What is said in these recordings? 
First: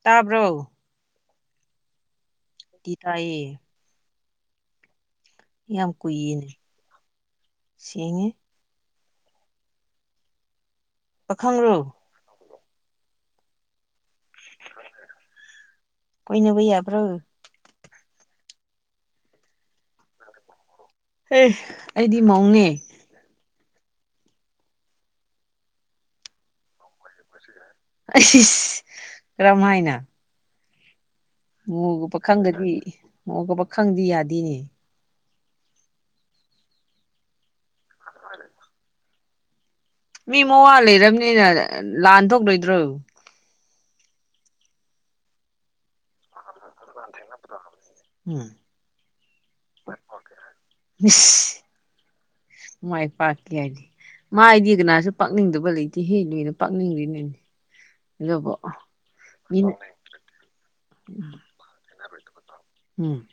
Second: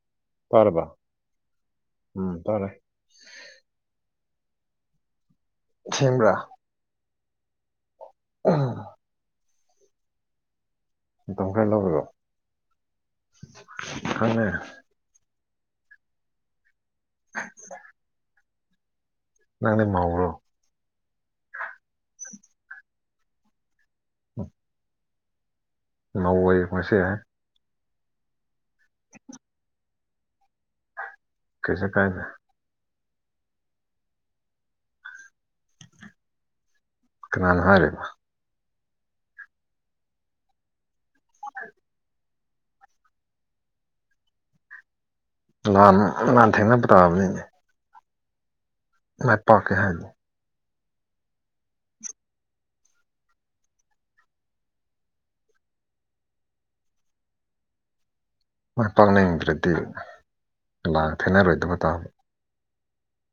ꯇꯥꯕ꯭ꯔꯣ ꯇꯔꯕ ꯎꯝ ꯇꯔꯦ ꯇꯤ ꯇꯥꯏꯌꯦ ꯌꯥꯝ ꯁꯦꯡꯕ꯭ꯔꯥ ꯀꯨꯏꯌꯦꯅꯦ ꯁꯦꯡꯉꯦ ꯎꯝ ꯃꯇꯝ ꯈꯔ ꯄꯥꯈꯪꯔꯣ ꯂꯧꯔꯨꯕꯣ ꯈꯪꯉꯦ ꯀꯣꯏꯅꯕꯌꯥꯕ꯭ꯔ‌ꯣ ꯑ ꯅꯪꯅ ꯃ꯭ꯧꯔꯣ ꯑꯦ ꯑꯩꯗꯤ ꯃꯧꯅꯦ ꯎꯝ ꯅꯧꯋ‍ꯦ ꯄ‍ꯣꯠꯁ‍ꯦ ꯌꯥꯏ ꯑꯁꯤ ꯑꯩꯁ ꯀꯔꯝ ꯍꯥꯏꯅ ꯀꯩꯁꯨ ꯃꯧꯒ ꯀꯥꯏꯗꯦ ꯄꯥꯈꯪꯒꯗꯤ ꯃꯧꯒ ꯄꯥꯈꯪꯗꯤ ꯌꯥꯗꯦꯅꯦ ꯀꯥꯅꯅ ꯍꯥꯏꯔꯤꯕ ꯃꯤ ꯃꯋꯥ ꯂꯩꯔꯕꯅꯤꯅ ꯂꯥꯟ ꯊꯣꯛꯂꯣꯏꯗ꯭ꯔꯣ ꯂꯟ ꯂꯥꯟ ꯊꯦꯡꯅꯕ ꯇꯥꯕꯅꯤꯅꯦ [unintelligible] ꯎꯝ ꯃꯥꯏ ꯄꯥꯀꯦ ꯍꯥꯏꯗꯤ ꯎꯁ ꯃꯥꯏ ꯄꯥꯀꯤ ꯍꯥꯏꯗꯤ ꯃꯥꯏꯗꯤ ꯀꯅꯥꯁꯨ ꯄꯥꯛꯅꯤꯡꯗꯕ ꯂꯩꯇꯦ ꯍꯦ ꯂꯣꯏꯅ ꯄꯥꯛꯅꯤꯡꯉꯤꯅꯤꯅꯦ ꯑꯗꯨꯕꯨ ꯃꯥꯏ ꯄꯥꯛꯅꯤꯡꯗ꯭ꯔꯗꯤ ꯃꯤꯅ ꯂꯥꯜ ꯊꯦꯅꯔꯣꯏꯗꯕ ꯇꯥꯕ ꯎꯝ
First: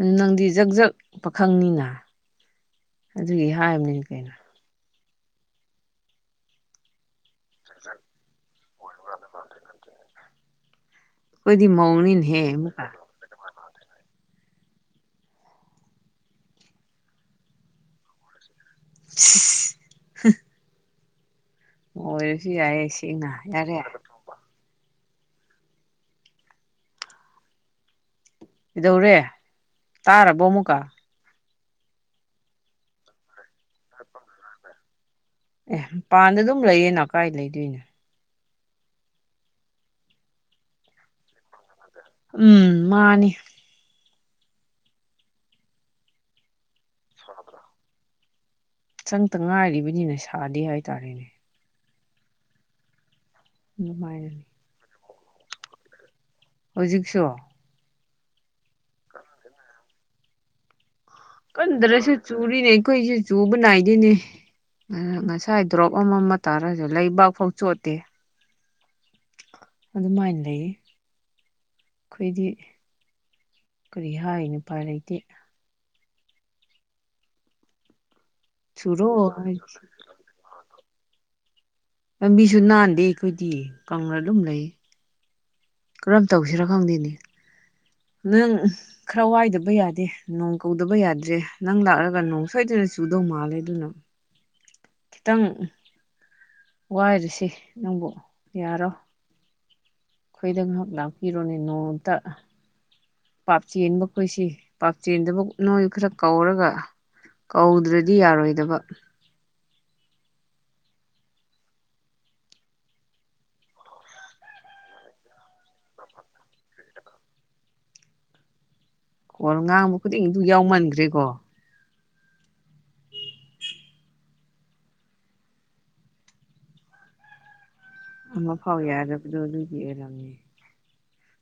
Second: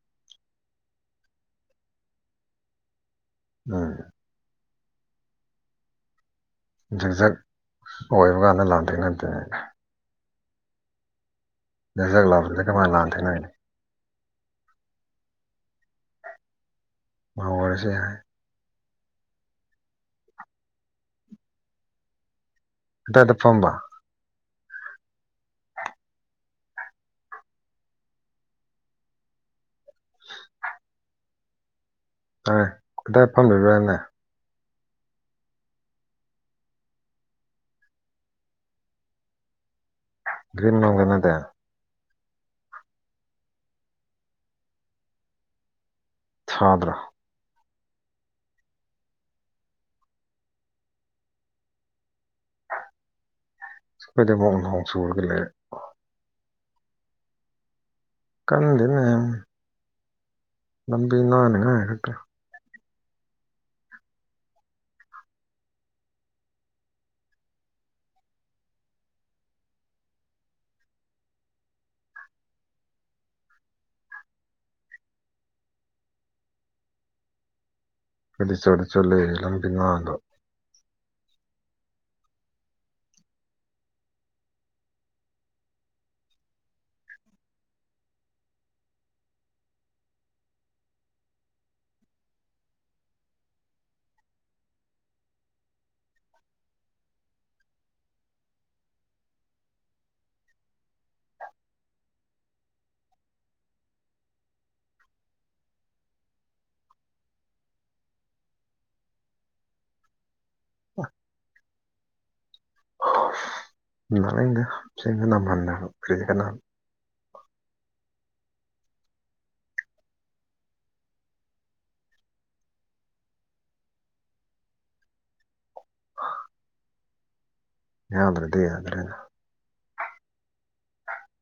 ꯎꯝ ꯅꯪꯗꯤ ꯖꯛ ꯖꯛ ꯄꯥꯈꯪꯅꯤꯅ ꯑꯗꯨꯒꯤ ꯎꯝ ꯍꯥꯏꯔꯕꯅꯤꯅ ꯀꯩꯅꯣ ꯖꯛꯖꯛ ꯑꯣꯏꯕ ꯀꯥꯟꯗ ꯂꯥꯜꯊ‌ꯦꯡꯅꯗ‍ꯦ ꯑꯩꯈꯣꯏꯗꯤ ꯖꯛ ꯃꯧꯅꯤꯅꯦꯍꯦ ꯖꯛꯂꯎꯍꯟꯂꯗꯤ ꯑꯃꯨꯛꯀ ꯀꯃꯥꯏꯅ ꯂꯥꯟ ꯊꯦꯡꯅꯒꯅꯤ ꯃꯧ ꯑꯣꯏꯔꯁꯨ ꯌꯥꯏ ꯁꯤꯁꯁ ꯑꯣꯏꯔꯁꯨ ꯌꯥꯏꯌꯦ ꯁ‌ꯦꯡꯅ ꯀꯗꯥꯏꯗ ꯐꯝꯕ ꯌꯥꯔꯦ ꯀꯗꯧꯔꯦ ꯇꯥꯔꯕꯣ ꯑꯃꯨꯛꯀ ꯇꯥꯏ ꯀꯗꯥꯏ ꯐꯝꯃꯤꯔꯥꯅꯦ ꯑꯦ ꯃꯄꯥꯟꯗ ꯑꯗꯨꯝ ꯂꯩꯌꯦꯅ ꯀꯥꯏ ꯂꯩꯗꯣꯏꯅꯣ ꯒ꯭ꯔꯤꯝ ꯅꯧ ꯂꯩꯅꯗ‌ꯦ ꯎꯝ ꯃꯥꯅꯤ ꯁꯥꯗ꯭ꯔ ꯁꯗ꯭ꯔꯥ ꯆꯪꯇ ꯉꯥꯏꯔꯤꯕꯅꯤꯅ ꯁꯥꯗꯦ ꯍꯥꯏꯇꯥꯔꯦꯅꯦ ꯑꯁ ꯑꯩꯈꯣꯏꯗ ꯑꯗꯨꯃꯥꯏꯅꯅꯤ ꯅ‌ꯣꯡ ꯅꯍ‍ꯣꯡ ꯁꯨꯨꯔꯒ ꯂꯩꯔ‍ꯦ ꯍꯧꯖꯤꯛꯁꯨ ꯀꯟꯗ‌ꯦꯅ‌ꯦ ꯂꯝꯕꯤ ꯅ‌ꯣꯏꯅ ꯈ꯭ꯔ ꯀꯟꯗ꯭ꯔꯁꯨ ꯍ‌ꯦꯟꯂꯛꯇꯧ ꯆꯨꯔꯤꯅꯦ ꯑꯩꯈꯣꯏꯁꯤ ꯆꯨꯕ ꯅꯥꯏꯗꯅꯦ ꯉꯁꯥꯏ ꯗ꯭ꯔꯣꯞ ꯑꯃꯃ ꯇꯥꯔꯁꯨ ꯂꯩꯕꯥꯛꯐꯥꯎ ꯆꯣꯠꯇꯦ ꯑꯗꯨꯃꯥꯏꯅ ꯂꯩꯌꯦ ꯑꯩꯈꯣꯏꯗꯤ ꯀꯔꯤ ꯍꯥꯏ ꯅꯨꯄꯥꯥꯏ ꯂꯩꯇꯦ ꯑꯗꯨ ꯆꯨꯔꯣ ꯍꯥꯏ [unintelligible] ꯂꯝꯕꯤꯁꯨ ꯅꯥꯟꯗꯦ ꯑꯩꯈꯣꯏꯗꯤ ꯀꯪꯂ ꯑꯗꯨꯝ ꯂꯩ ꯀꯔꯝ ꯇꯧꯁꯤꯔ ꯈꯪꯗꯦꯅꯦ ꯅꯪ ꯈꯔ ꯋꯥꯏꯗꯕ ꯌꯥꯗꯦ ꯅꯣꯡ ꯀꯧꯗꯕ ꯌꯥꯗ꯭ꯔꯦ ꯅꯪ ꯂꯥꯛꯂꯒ ꯅꯣꯡ ꯁꯣꯏꯗꯅ ꯆꯨꯗꯧ ꯃꯥꯜꯂꯦ ꯑꯗꯨꯅ [inaudible] ꯈꯤꯇꯪ ꯋꯥꯏꯔꯨꯁꯤ ꯅꯪꯕꯨ ꯌꯥꯔꯣ ꯑꯩꯈꯣꯏꯗ ꯉꯥꯏꯍꯥꯛ ꯂꯥꯛꯄꯤꯔꯣꯅꯦ ꯅꯣꯝꯇ ꯄꯥꯞ ꯆꯦꯟꯕ ꯈꯣꯏꯁꯤ ꯄꯥꯛ ꯆꯦꯟꯗꯕ ꯅꯣꯏ ꯈꯔ ꯀꯧꯔꯒ ꯀꯧꯗ꯭ꯔꯗꯤ ꯌꯥꯔꯣꯏꯗꯕ [unintelligible] [unintelligible] ꯑꯣ ꯉꯥꯡꯕ ꯈꯨꯗꯤꯡꯗꯨ ꯌꯥꯎꯃꯟꯈ꯭ꯔꯦꯀꯣ [unintelligible] ꯑꯃ ꯌꯥꯗ꯭ꯔꯗꯤ ꯐꯥꯎ ꯌꯥꯗ꯭ꯔꯦꯅ ꯌꯥꯗꯕꯗꯨꯣ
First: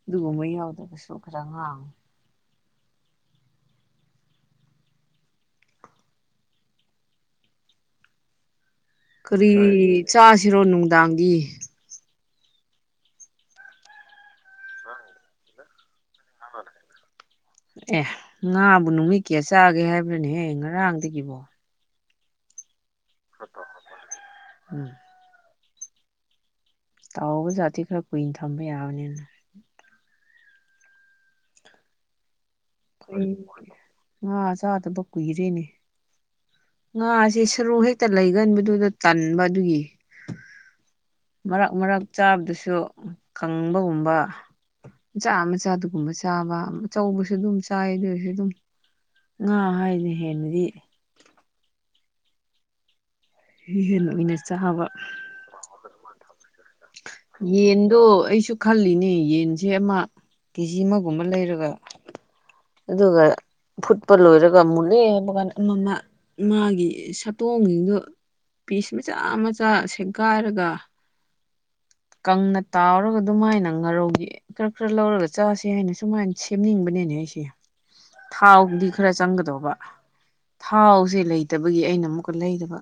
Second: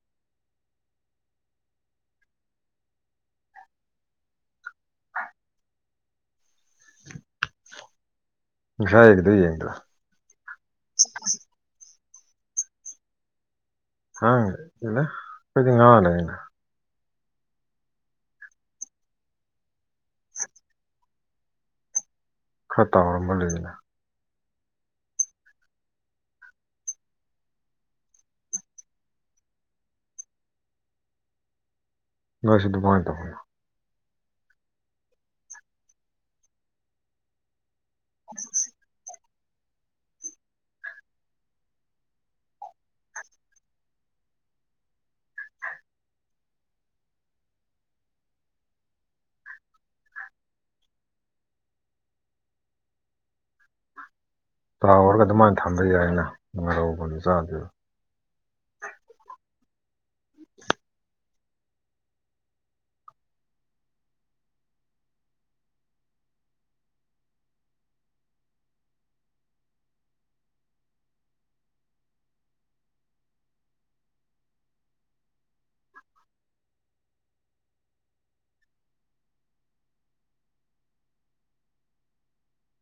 ꯑꯗꯨ [unintelligible] [unintelligible] [unintelligible] ꯉꯁꯥꯏꯒꯤꯗꯣ ꯀꯔꯤ ꯌꯦꯡꯗ꯭ꯔꯥ ꯆꯥꯁꯤꯔꯣ ꯅꯨꯡꯗꯥꯡꯗꯤ ꯍꯥ [unintelligible] [unintelligible] ꯑꯦ ꯉꯥꯕꯨ ꯅꯨꯃꯤꯠ ꯀꯌꯥ ꯆꯥꯒꯦ ꯍꯥꯏꯕ꯭ꯔꯅꯦꯍꯦ ꯉꯔꯥꯡꯗꯒꯤꯕꯣ ꯈꯔ ꯇꯥꯎꯔꯝꯕ ꯂꯩꯅꯤꯅ [unintelligible] ꯇꯥꯎꯕ ꯖꯥꯠꯇꯤ ꯈꯔ ꯀꯨꯏꯅ ꯊꯝꯕ ꯌꯥꯕꯅꯤꯅ [unintelligible] [unintelligible] ꯉꯥ ꯆꯥꯗꯕ ꯀꯨꯏꯔꯦꯅꯦ ꯉꯥꯁꯤ ꯁꯔꯣꯍꯤ ꯇ ꯂꯩꯒꯟꯕꯗꯨꯗ ꯇꯟꯕ ꯑꯗꯨꯒꯤ ꯃꯔꯛ ꯃꯔꯛ ꯆꯥꯕꯗꯨꯁꯨ ꯀꯪꯕꯒꯨꯝꯕ ꯃꯆꯥ ꯃꯆꯥ ꯑꯗꯨꯒꯨꯝꯕ ꯆꯥꯕ ꯑꯆꯧꯕꯁꯨ ꯑꯗꯨꯝ ꯆꯥꯏ ꯑꯗꯣꯏꯁꯨ ꯑꯗꯨꯝ ꯉꯥ ꯍꯥꯏꯅ ꯍꯦꯟꯅꯗꯤ [unintelligible] ꯇꯥꯎꯔꯒ ꯑꯗꯨꯃꯥꯏꯅ ꯊꯝꯕ ꯌꯥꯏꯅ ꯉꯥꯔꯧꯒꯨꯝꯕ [unintelligible] ꯆꯥꯗꯦꯕ ꯌꯦꯟ ꯑꯗꯣ ꯑꯩꯁꯨ ꯈꯜꯂꯤꯅꯦ ꯌꯦꯟꯁꯦ ꯑꯃ ꯀꯦꯖꯤ ꯑꯃꯒꯨꯝꯕ ꯂꯩꯔꯒ ꯑꯗꯨꯒ ꯐꯨꯠꯄ ꯂꯣꯏꯔꯒ ꯃꯨꯠꯂꯦ ꯍꯥꯏꯕ ꯀꯥꯟꯗ ꯃꯥꯒꯤ ꯁꯥꯇꯣꯡꯁꯤꯡꯗꯨ ꯄꯤꯁ ꯃꯆꯥ ꯃꯆꯥ ꯁꯦꯒꯥꯏꯔꯒ ꯀꯪꯅ ꯇꯥꯎꯔꯒ ꯑꯗꯨꯃꯥꯏꯅ ꯉꯥꯔꯧꯒꯤ ꯈꯔ ꯈꯔ ꯂꯧꯔꯒ ꯆꯥꯁꯦ ꯍꯥꯏꯅ ꯁꯨꯃꯥꯏꯅ ꯁꯦꯝꯅꯤꯡꯕꯅꯦꯅꯦ ꯑꯩꯁꯦ ꯊꯥꯎꯕꯨꯗꯤ ꯈꯔ ꯆꯪꯒꯗꯧꯕ ꯊꯥꯎꯁꯦ ꯂꯩꯇꯕꯒꯤ ꯑꯩꯅ ꯑꯃꯨꯛꯀ ꯂꯩꯗꯕ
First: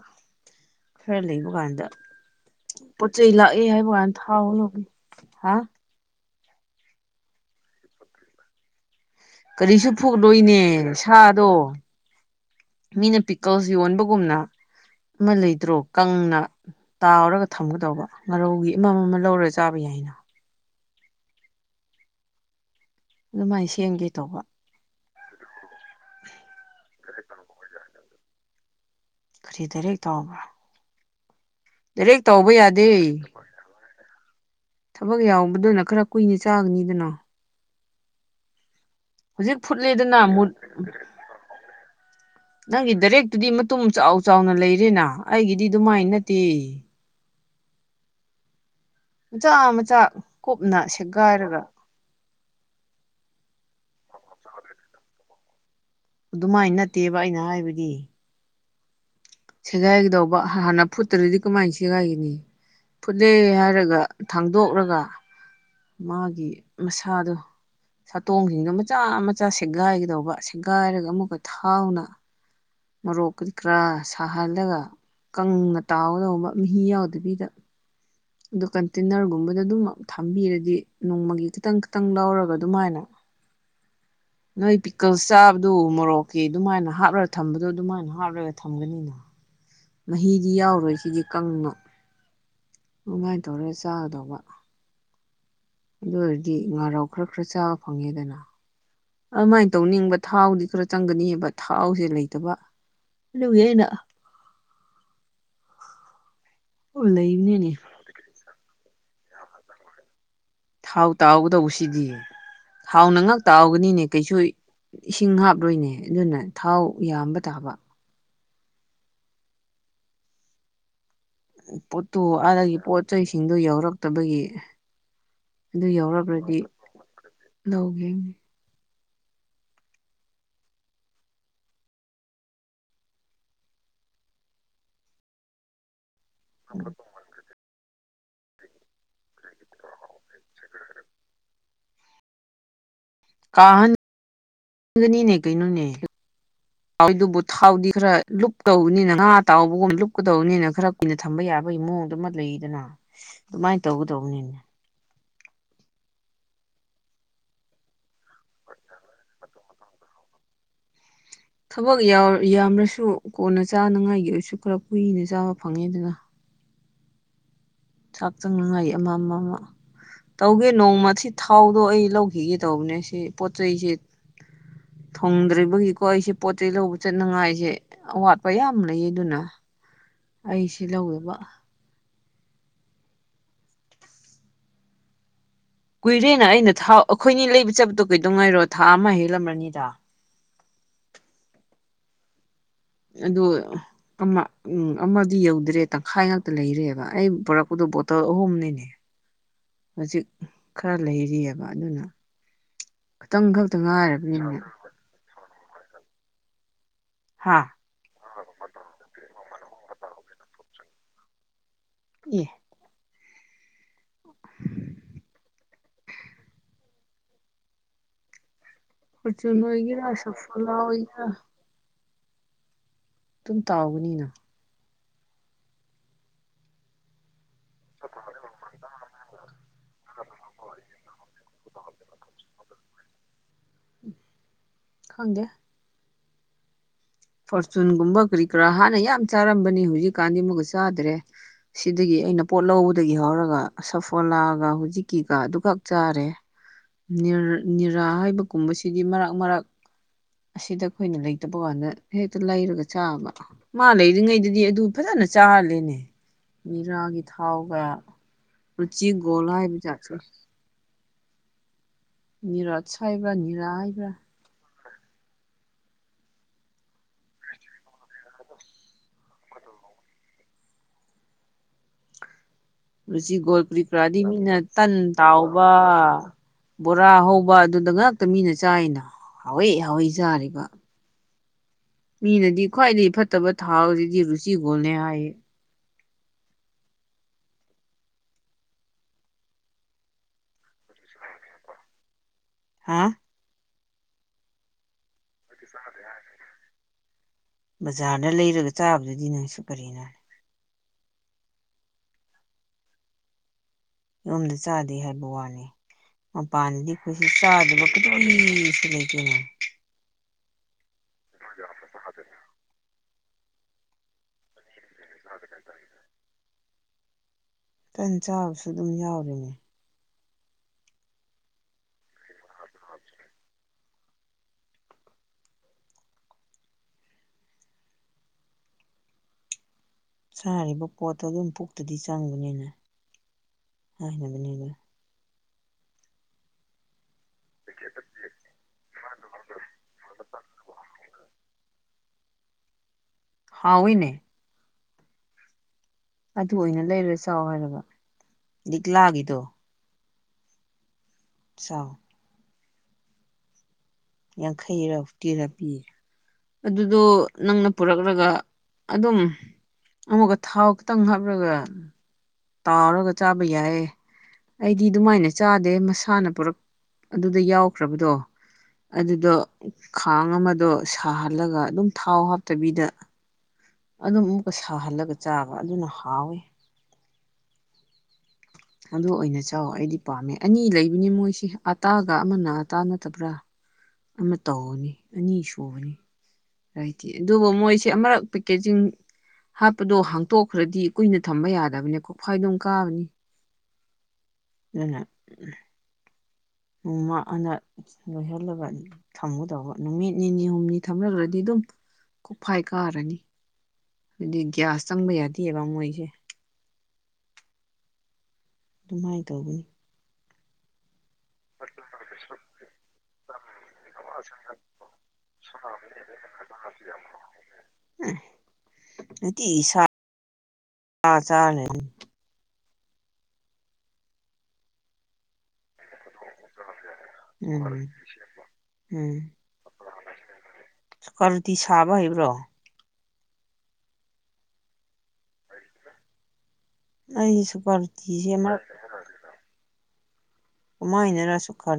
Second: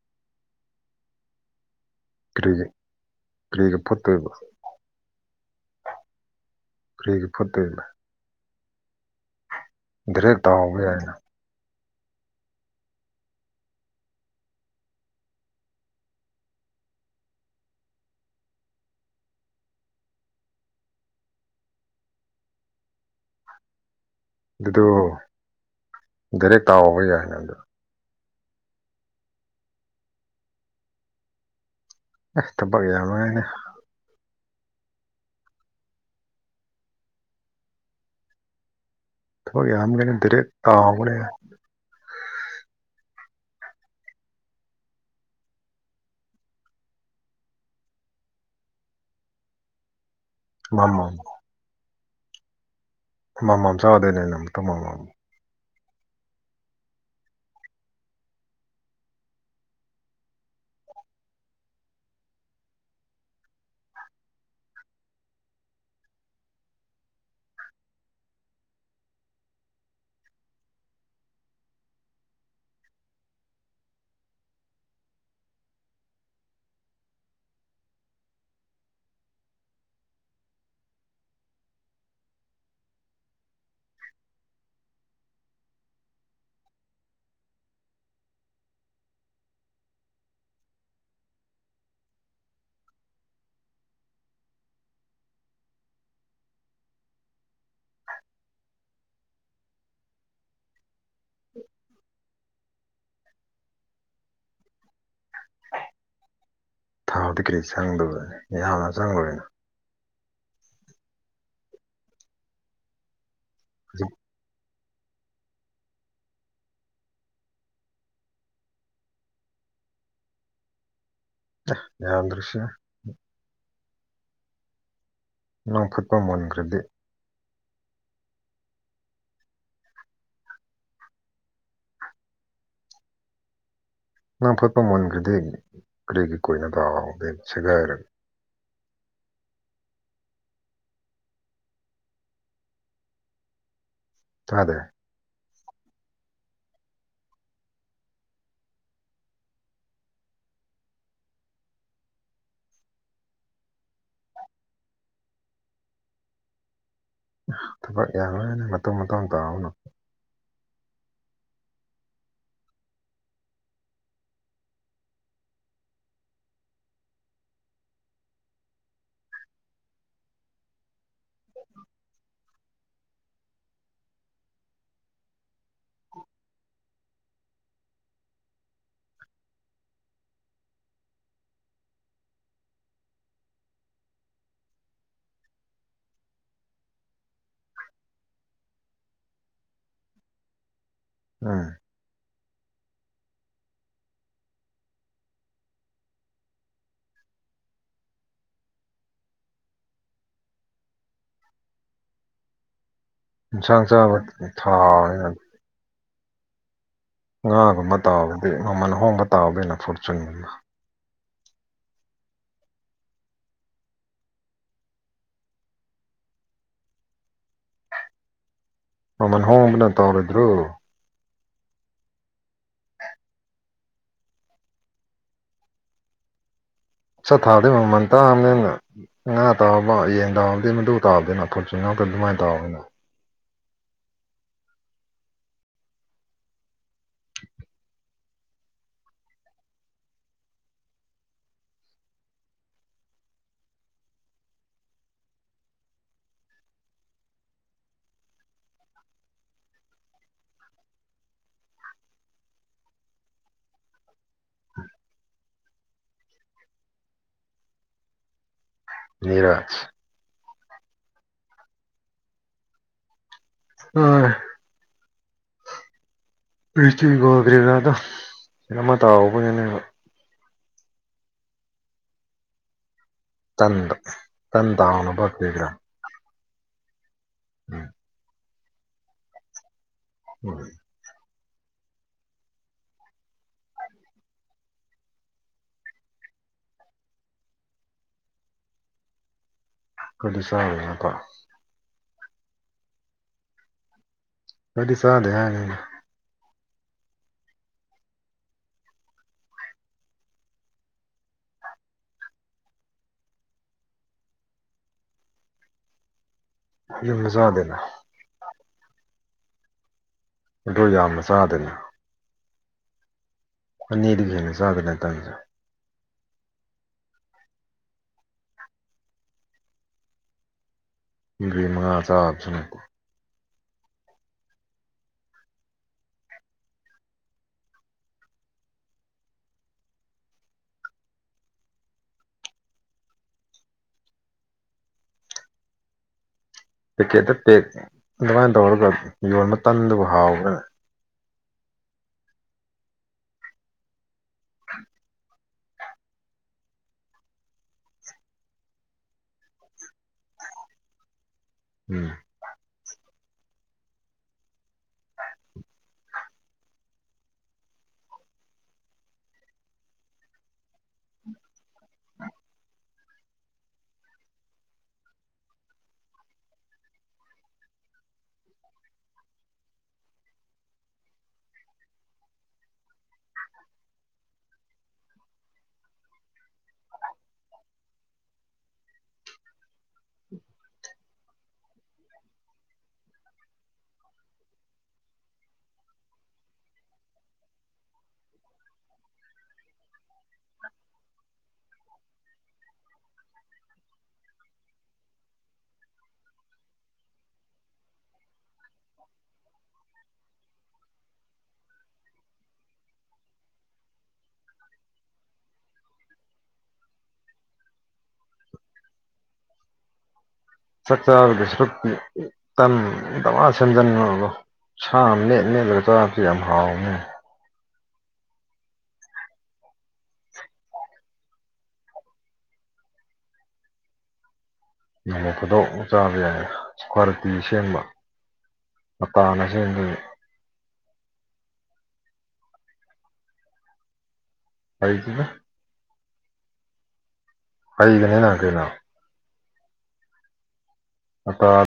ꯈꯔ ꯂꯩꯕ ꯀꯥꯟꯗ ꯀꯔꯤꯒꯤ ꯄꯣꯠ ꯆꯩꯩ ꯂꯥꯛꯑꯦ ꯀꯔꯤꯒꯤ ꯍꯥꯏꯕ ꯀꯥꯟꯅ ꯐꯨꯠꯇꯣꯏꯕ ꯊꯥꯎ ꯗꯨ ꯍꯥ ꯀꯔꯤꯒꯤ ꯐꯠ [unintelligible] ꯀꯔꯤꯁꯨ ꯗꯥꯏꯔꯦꯛ ꯐꯨꯔꯣꯏꯅꯦ ꯇꯥꯎꯕ ꯌꯥꯏꯅ ꯁꯥꯗꯣ ꯃꯤꯅ ꯄꯤꯀꯜꯁ ꯌꯣꯟꯕꯒꯨꯝꯅ ꯑꯃ ꯂꯩꯇ꯭ꯔꯣ ꯀꯪꯅ ꯇꯥꯎꯔꯒ ꯊꯝꯒꯗꯧꯕ ꯉꯥꯔꯧꯒꯤ ꯑꯃ ꯑꯃ ꯂꯧꯔꯒ ꯆꯥꯕ ꯌꯥꯏꯅ ꯑꯗꯨꯃꯥꯏꯅ ꯁꯦꯝꯒꯦ ꯇꯧꯕ ꯑꯗꯨꯗ ꯗꯥꯏꯔꯦꯛ ꯇꯥꯎꯕ ꯌꯥꯏ ꯅꯪꯗꯣ ꯀꯔꯤ ꯗꯥꯏꯔꯦꯛ ꯇꯥꯎꯕ꯭ꯔꯣ ꯔꯦꯛ ꯑꯁ ꯇꯧꯕ ꯊꯕꯛ ꯌꯥꯗꯦ ꯌꯥꯝꯃꯒꯅꯦ ꯊꯕꯛ ꯌꯥꯎꯕꯗꯨꯅ ꯈꯔ ꯀꯨꯏꯅ ꯆꯥꯒꯅꯤꯗꯅꯣ ꯍꯧꯖꯤꯛ ꯊꯕꯛ ꯌꯥꯝꯕꯒꯤꯅꯦ ꯐꯨꯠꯂꯤꯗꯅ ꯗꯥꯏꯔꯦꯛ ꯃꯨꯠ ꯇꯥꯎꯕꯅꯦ ꯅꯪꯒꯤ ꯗꯥꯏꯔꯦꯛꯇꯨꯗꯤ ꯃꯇꯨꯝ ꯆꯥꯎ ꯆꯥꯎꯅ ꯂꯩꯔꯦꯅ ꯑꯩꯒꯤꯗꯤ ꯑꯗꯨꯃꯥꯏꯅ ꯅꯠꯇꯦ ꯃꯆꯥ ꯃꯆꯥ ꯀꯨꯞꯅ ꯑꯃꯃꯝ ꯁꯦꯒꯥꯏꯔꯒ ꯃꯃꯝ ꯆꯥꯗꯣꯏꯅꯦꯩꯅ ꯑꯃꯝꯛꯇ ꯃꯃꯝ ꯑꯗꯨꯃꯥꯏꯅ ꯅꯠꯇꯦꯕ ꯑꯩꯅ ꯍꯥꯏꯕꯗꯤ ꯁꯦꯒꯥꯏꯒꯗꯧꯕ ꯍꯥꯟꯅ ꯐꯨꯠꯇ꯭ꯔꯗꯤ ꯀꯃꯥꯏꯅ ꯁꯦꯒꯥꯏꯒꯅꯤ ꯐꯨꯠꯂꯦ ꯍꯥꯏꯔꯒ ꯊꯥꯡꯗꯣꯛꯂꯒ ꯃꯥꯒꯤ ꯃꯁꯥꯗꯣ ꯁꯥꯇꯣꯡꯁꯤꯡꯗꯣ ꯃꯆꯥ ꯃꯆꯥ ꯁꯦꯒꯥꯏꯒꯗꯧꯕ ꯁꯦꯒꯥꯏꯔꯒ ꯑꯃꯨꯛꯀ ꯊꯥꯎꯅ ꯃꯣꯔꯣꯛ ꯀꯔꯤ ꯀꯔꯥ ꯁꯥꯍꯜꯂꯒ ꯀꯪꯅ ꯇꯥꯎꯒꯗꯧꯕ ꯃꯍꯤ ꯌꯥꯎꯗꯕꯤꯗ ꯑꯗꯨ ꯀꯟꯇꯦꯟꯅꯔꯒꯨꯝꯕꯗ ꯑꯗꯨꯝꯃꯛ ꯊꯝꯕꯤꯔꯗꯤ ꯅꯣꯡꯃꯒꯤ ꯈꯤꯇꯪ ꯈꯤꯇꯪ ꯂꯧꯔꯒ ꯑꯗꯨꯃꯥꯏꯅ [unintelligible] [inaudible] ꯅꯣꯏ ꯄꯤꯛꯀꯜ ꯆꯥꯕꯗꯨ ꯃꯣꯔꯣꯛꯀꯤ ꯑꯗꯨꯃꯥꯏꯅ ꯍꯥꯞꯂꯒ ꯊꯝꯕꯗꯣ ꯑꯗꯨꯃꯥꯏꯅ ꯍꯥꯞꯂꯒ ꯊꯝꯒꯅꯤꯅ ꯃꯍꯤꯗꯤ ꯌꯥꯎꯔꯣꯏ ꯁꯤꯗꯤ ꯀꯅꯣ ꯑꯗꯨꯃꯥꯏꯅ ꯇꯧꯔꯦ ꯆꯥꯒꯗꯧꯕ ꯑꯗꯨ ꯑꯣꯏꯔꯗꯤ ꯉꯥꯔꯥꯎ ꯈꯔ ꯈꯔ ꯆꯥꯕ ꯐꯪꯉꯦꯗꯅ ꯑꯗꯨꯃꯥꯏꯅ ꯇꯧꯅꯤꯡꯕ ꯊꯥꯎꯗꯤ ꯈꯔ ꯆꯪꯒꯅꯤꯑꯕ ꯊꯥꯎꯁꯦ ꯂꯩꯇꯕ ꯑꯗꯨꯒꯤ ꯑꯩꯅ ꯊꯥꯎꯗꯤ ꯀꯔꯤ ꯂꯩꯕꯅꯤꯅꯦ ꯆꯪꯗꯕꯅꯤ ꯌꯥꯝꯅ ꯆꯪꯉꯨꯔꯤꯅ ꯊꯥꯎ ꯇꯥꯎꯒꯗꯧꯕꯁꯤꯗꯤ ꯊꯥꯎ ꯅ ꯉꯥꯛ ꯇꯥꯎꯒꯅꯤꯅꯦ ꯍꯧꯖꯤꯛ ꯀꯩꯁꯨ ꯏꯁꯤꯡ ꯍꯥꯞꯂꯣꯏꯅꯦ ꯑꯗꯨꯅ ꯊꯥꯎ ꯌꯥꯝꯕ ꯇꯥꯕ ꯄꯣꯠꯇꯨ ꯌꯥꯝꯗ꯭ꯔꯁꯨ ꯑꯗꯒꯤ ꯄꯣꯠ ꯆꯩꯁꯤꯡꯗꯨ ꯌꯥꯎꯔꯛꯇꯕꯒꯤ ꯑꯗꯨ ꯅꯪ ꯐꯨꯠꯄ ꯌꯥꯎꯔꯕ꯭ꯔꯗꯤ ꯃꯨꯟꯈ꯭ꯔꯗꯤ ꯂꯧꯒꯦ ꯅꯪ ꯐꯠꯄ ꯃꯨꯟꯈ꯭ꯔꯗꯤ ꯀꯔꯤꯒꯤꯔꯤ ꯀꯣꯏꯅ ꯇꯥꯍꯗꯦ ꯁꯦꯒꯥꯏꯔꯒ ꯀꯥꯍꯟ ꯑꯗꯦ ꯒꯅꯤꯅꯦ ꯀꯩꯅꯣꯅꯦ ꯍꯥꯎꯏꯗꯨꯕꯨ ꯊꯥꯎꯗꯤ ꯈꯔ ꯂꯨꯞꯇꯧꯅꯤꯅ ꯉꯥ ꯇꯥꯎꯕꯒꯨꯝ ꯂꯨꯞꯀꯗꯧꯅꯤꯅ ꯈꯔ ꯑꯩꯅ ꯊꯝꯕ ꯌꯥꯕꯒꯤ ꯃꯑꯣꯡꯗꯨꯃ ꯂꯩꯗꯅ ꯑꯗꯨꯃꯥꯏꯅ ꯇꯧꯒꯗꯧꯕꯅꯤꯅꯦ ꯊꯕꯛ ꯌꯝꯔꯣꯏꯅ ꯃꯇꯨꯡ ꯃꯇꯥꯡ ꯇꯥꯕꯅꯨ ꯊꯕꯛ ꯌꯥꯝꯔꯁꯨ ꯀꯣꯟꯅ ꯆꯥꯅꯉꯥꯏꯒꯤ ꯑꯣꯏꯔꯁꯨ ꯈꯔ ꯀꯨꯏꯅ ꯆꯥꯕ ꯐꯪꯉꯦ ꯑꯗꯨꯅ ꯆꯥꯛ ꯆꯪꯅꯉꯥꯏ ꯑꯃ ꯑꯃ ꯑꯃ ꯇꯧꯒꯦ ꯅꯣꯡꯃ ꯁꯤ ꯊꯥꯎꯗꯣ ꯑꯩ ꯂꯧꯈꯤꯒꯦ ꯇꯧꯕꯅꯦ ꯁꯤ ꯄꯣꯠ ꯆꯩꯁꯤ ꯊꯣꯡꯗ꯭ꯔꯤꯕꯒꯤꯀꯣ ꯑꯩꯁꯦ ꯄꯣꯠ ꯆꯩ ꯂꯧꯕ ꯆꯠꯅꯉꯥꯏꯁꯦ ꯑꯋꯥꯠꯄ ꯌꯥꯝ ꯂꯩꯌꯦ ꯑꯗꯨꯅ ꯑꯩꯁꯤ ꯂꯧꯋꯦꯕ ꯀꯨꯏꯔꯦꯅ ꯑꯩꯅ ꯊꯥꯎ ꯑꯩꯈꯣꯏꯅꯤ ꯂꯩꯕ ꯆꯠꯄꯗꯣ ꯀꯩꯗꯧꯉꯥꯏꯔꯣ ꯊꯥ ꯑꯃ ꯍꯦꯜꯂꯝꯂꯅꯤꯗ ꯎꯝ ꯑꯗꯨ ꯑꯃ ꯎꯝ ꯑꯃꯗꯤ ꯌꯧꯗ꯭ꯔꯦ ꯇꯪꯈꯥꯏ ꯉꯥꯛꯇ ꯂꯩꯔꯦꯕ ꯑꯩ ꯄꯣꯔꯛꯄꯗꯣ ꯕꯣꯇꯜ ꯑꯍꯨꯝꯅꯤꯅꯦ ꯍꯧꯖꯤꯛ ꯈꯔ ꯂꯩꯔꯤꯑꯕ ꯑꯗꯨꯅ ꯈꯤꯇꯪ ꯈꯛꯇ ꯏꯟꯁꯥꯡ ꯆꯥꯕ ꯉꯥꯏꯔꯕꯤꯅꯦ ꯊꯥꯎꯅꯤꯅ ꯍꯥ ꯉꯥꯒꯨꯝꯕ ꯇꯥꯕꯗꯤ ꯃꯃꯜ ꯍꯍꯣꯡꯕ ꯇꯥꯎꯕꯅꯤꯅ ꯐꯣꯔꯆꯨꯟꯒꯨꯝꯕ ꯑꯦ ꯃꯃꯜ ꯑꯔꯖꯨꯅ ꯍꯣꯡꯕꯅ ꯑꯣꯏ ꯇꯧꯔꯣꯏꯗ꯭ꯔꯣ ꯁꯐꯂꯥ ꯑꯣꯏꯒ ꯁꯝ ꯇꯥꯎꯒꯅꯤꯅ ꯑꯠ ꯊꯥꯗꯣꯏ ꯃꯃꯟ ꯇꯅꯦꯅ ꯉꯥ ꯇꯥꯔꯕꯕ ꯌꯦꯟ ꯇꯥꯕꯗꯤ ꯃꯗꯨ ꯇꯥꯕꯗꯅꯤꯅ ꯑꯐꯨꯠꯁꯨ ꯉꯥꯛꯇ ꯑꯗꯨꯃꯥꯏꯅ ꯇꯥꯔꯕꯅꯤꯅ ꯈꯪꯗꯦ ꯐꯣꯔꯆꯨꯟꯒꯨꯝꯕ ꯀꯔꯤ ꯀꯔꯥ ꯍꯥꯟꯅ ꯌꯥꯝ ꯆꯥꯔꯝꯕꯅꯤ ꯍꯧꯖꯤꯛꯀꯥꯟꯗꯤ ꯑꯃꯨꯛꯒ ꯆꯥꯗ꯭ꯔꯦ ꯁꯤꯗꯒꯤ ꯑꯩꯅ ꯄꯣꯠ ꯂꯧꯕꯗꯒꯤ ꯍꯧꯔꯒ ꯁꯐꯣꯂꯥꯒ ꯍꯧꯨꯖꯤꯛꯀꯤꯒ ꯑꯗꯨꯈꯛ ꯆꯥꯔꯦ ꯅꯤ ꯅꯤꯔꯥ ꯍꯥꯏꯕꯒꯨꯝꯕꯁꯤꯗꯤ ꯃꯔꯛ ꯃꯔꯛ ꯑꯁꯤꯗ ꯑꯩꯈꯣꯏꯅ ꯂꯩꯇꯕ ꯀꯥꯟꯗ ꯍꯦꯛꯇ ꯂꯩꯔꯒ ꯆꯥꯕ ꯃꯥ ꯂꯩꯔꯤꯉꯩꯗꯗꯤ ꯑꯗꯨ ꯐꯖꯅ ꯆꯥꯍꯜꯂꯦꯅꯦ ꯅꯤꯔꯥꯒꯤ ꯊꯥꯎꯒ ꯔꯨꯆꯤ ꯒꯣꯜ ꯍꯥꯏꯕ ꯅꯤꯔꯖ ꯖꯥꯠꯁꯨ ꯅꯤꯔꯥꯠꯁ ꯍꯥꯏꯕ꯭ꯔꯥ ꯅꯤꯔꯥ ꯍꯥꯏꯕ꯭ꯔꯥ [unintelligible] ꯔꯨꯆꯤ ꯒꯣꯜ ꯀꯔꯤ ꯇꯟꯗꯣ ꯀꯔꯥꯗꯤ ꯃꯤꯅ ꯇꯟ ꯇꯥꯎꯅꯕ ꯀꯔꯤ ꯇꯥꯎꯕ ꯀꯔꯥ ꯕꯣꯔꯥ ꯍꯧꯕ ꯋꯥ ꯎꯝ ꯑꯗꯨꯗ ꯉꯥꯛꯇ ꯃꯤꯅ ꯆꯥꯏꯅ ꯍꯥꯎꯋꯥꯏ ꯍꯥꯎꯋꯏ ꯎꯝ ꯆꯥꯔꯤꯕ ꯃꯤꯅꯗꯤ ꯈ꯭ꯋꯥꯏꯗꯒꯤ ꯐꯠꯇꯕ ꯊꯥꯎꯁꯤꯗꯤ ꯔꯨꯆꯤꯒꯣꯜꯅꯦ ꯍꯥꯏꯌꯦ [unintelligible] ꯍꯥ [unintelligible] ꯕꯖꯥꯔꯗ ꯂꯩꯔꯒ ꯆꯥꯕꯗꯨꯗꯤ ꯅꯪꯁꯨ ꯀꯔꯤꯅꯣ ꯌꯨꯝꯗ ꯆꯥꯗꯦ ꯍꯥꯏꯕ ꯋꯥꯅꯦ ꯃꯄꯥꯟꯗꯗꯤ ꯑꯩꯈꯣꯏꯁꯤ ꯌꯨꯝꯗ ꯆꯥꯗꯦꯅ ꯆꯥꯗꯕ ꯀꯔꯤ [unintelligible] ꯑꯗꯨ ꯌꯥꯝꯅ ꯆꯥꯗꯅꯤ ꯑꯅꯤꯗꯒꯤ ꯍꯦꯟꯅ ꯆꯥꯗꯅ ꯇꯟꯁꯨ ꯇꯟ ꯆꯥꯕꯁꯨ ꯑꯗꯨꯝ ꯌꯥꯎꯔꯤꯅꯦ ꯃꯔꯤ ꯃꯉꯥ ꯆꯥꯕꯁꯨ ꯅꯠꯇꯦ ꯁꯥꯔꯤꯕ ꯄꯣꯠꯇꯣ ꯑꯗꯨꯝ ꯄꯨꯛꯇꯗꯤ ꯆꯪꯕꯅꯤꯅ ꯍꯥꯏꯅꯕꯅꯤꯗ ꯄꯦꯛꯀꯦꯠꯇ ꯄꯦꯛ ꯑꯗꯨꯃꯥꯏꯅ ꯇꯧꯔꯒ ꯌꯣꯟꯕ ꯇꯟꯗꯨꯕꯨ ꯍꯥꯎꯈꯅꯤ ꯍꯥꯎꯋꯤꯅꯦ [inaudible] ꯑꯗꯨ ꯑꯣꯏꯅ ꯂꯩꯔ ꯆꯥꯎ ꯍꯥꯏꯔꯕ ꯂꯤꯛꯂꯥꯒꯤꯗꯣ ꯆꯥꯎ ꯎꯝ ꯌꯥꯡꯈꯩꯔ ꯐꯤꯐꯇꯤꯔꯥ ꯄꯤ ꯑꯗꯨꯗꯣ ꯅꯪꯅ ꯄꯨꯔꯛꯂꯒ ꯑꯗꯨꯝ ꯑꯃꯨꯛꯀ ꯊꯥꯎ ꯈꯤꯇꯪ ꯍꯥꯞꯂꯒ [inaudible] ꯇꯥꯎꯔꯒ ꯆꯥꯕ ꯌꯥꯏꯌꯦ ꯑꯩꯗꯤ ꯑꯗꯨꯃꯥꯏꯅ ꯆꯥꯗꯦ ꯃꯁꯥꯅ ꯄꯨꯔꯛ ꯑꯗꯨꯗ ꯌꯥꯎꯈ꯭ꯔꯕꯗꯣ ꯑꯗꯨꯗꯣ ꯈꯥꯡ ꯑꯃꯗꯣ ꯁꯥꯍꯜꯂꯒ ꯑꯗꯨꯝ ꯊꯥꯎ ꯍꯥꯞꯇꯕꯤꯗ ꯑꯗꯨꯝ ꯑꯃꯨꯛꯀ ꯁꯥꯍꯜꯂꯒ ꯆꯥꯕ ꯑꯗꯨꯅ ꯍꯥꯎꯋꯤ ꯑꯗꯨ ꯑꯣꯏꯅ ꯆꯥꯎ ꯑꯩꯗꯤ ꯄꯥꯝꯃꯦ ꯑꯅꯤ ꯂꯩꯕꯅꯤ ꯃꯣꯏꯁꯤ ꯑꯇꯥꯒ ꯑꯃꯅ ꯑꯇꯥ ꯅꯠꯇꯕ꯭ꯔꯥ ꯑꯃ ꯇꯧꯅꯤ ꯑꯅꯤ ꯁꯨꯕꯅꯤ ꯍꯥꯏꯗꯤ ꯑꯗꯨꯕꯨ ꯃꯣꯏꯁꯦ ꯑꯃꯨꯔꯛ ꯄꯦꯀꯦꯖꯤꯡ ꯍꯥꯞꯄꯗꯣ ꯍꯥꯡꯇꯣꯛꯈ꯭ꯔꯗꯤ ꯀꯨꯏꯅ ꯊꯝꯕ ꯌꯥꯗꯕꯅꯦ ꯀꯣꯛꯐꯏꯗꯨꯝ ꯀꯥꯕꯅꯤ ꯗꯨꯅ ꯎꯃ ꯃꯥ ꯍꯟꯗꯛ ꯂꯣꯏꯍꯜꯂꯒ ꯊꯝꯒꯗꯧꯕ ꯅꯨꯃꯤꯠ ꯅꯤꯅꯤ ꯍꯨꯝꯅꯤ ꯊꯝꯂꯈ꯭ꯔꯗꯤ ꯑꯗꯨꯝ ꯀꯨꯐꯥꯏ ꯀꯥꯔꯅꯤ ꯑꯗꯨꯗꯤ ꯒ꯭ꯌꯥꯁ ꯆꯪꯕ ꯌꯥꯗꯦꯕ ꯃꯣꯏꯁꯦ ꯑꯗꯨꯃꯥꯏꯅ ꯇꯧꯕꯅꯤ ꯆꯥꯛ ꯆꯥꯒꯗ ꯁꯔꯨꯛꯇꯤ ꯇꯟ ꯗꯃꯥ ꯁꯦꯝꯖꯟꯕꯒꯀꫭ ꯁꯥ ꯃꯦꯠ ꯃꯦꯠꯂꯒ ꯆꯥꯕꯁꯤ ꯌꯥꯝ ꯍꯥꯎꯕꯅꯤꯅꯦ ꯅꯨꯇꯤꯒꯤ ꯁꯥ [inaudible] ꯅꯣꯡꯃ ꯐꯗꯣꯛ ꯆꯥꯕ ꯌꯥꯏ ꯏꯁꯀ꯭ꯋꯥꯔꯇꯤ ꯁꯦꯝꯕ ꯎꯝ ꯑꯇꯥꯅ ꯁꯦꯝꯗꯨꯏꯕ ꯏꯁ꯭ꯀꯋꯥꯔꯇꯤ ꯁꯥꯕ ꯍꯩꯕ꯭ꯔꯣ ꯍꯈꯤꯕ ꯑꯩꯁꯨ ꯍꯩꯒꯅꯤꯅ ꯀꯩꯅꯣ [unintelligible] ꯃꯣꯏꯅꯅꯁꯨ ꯈꯔ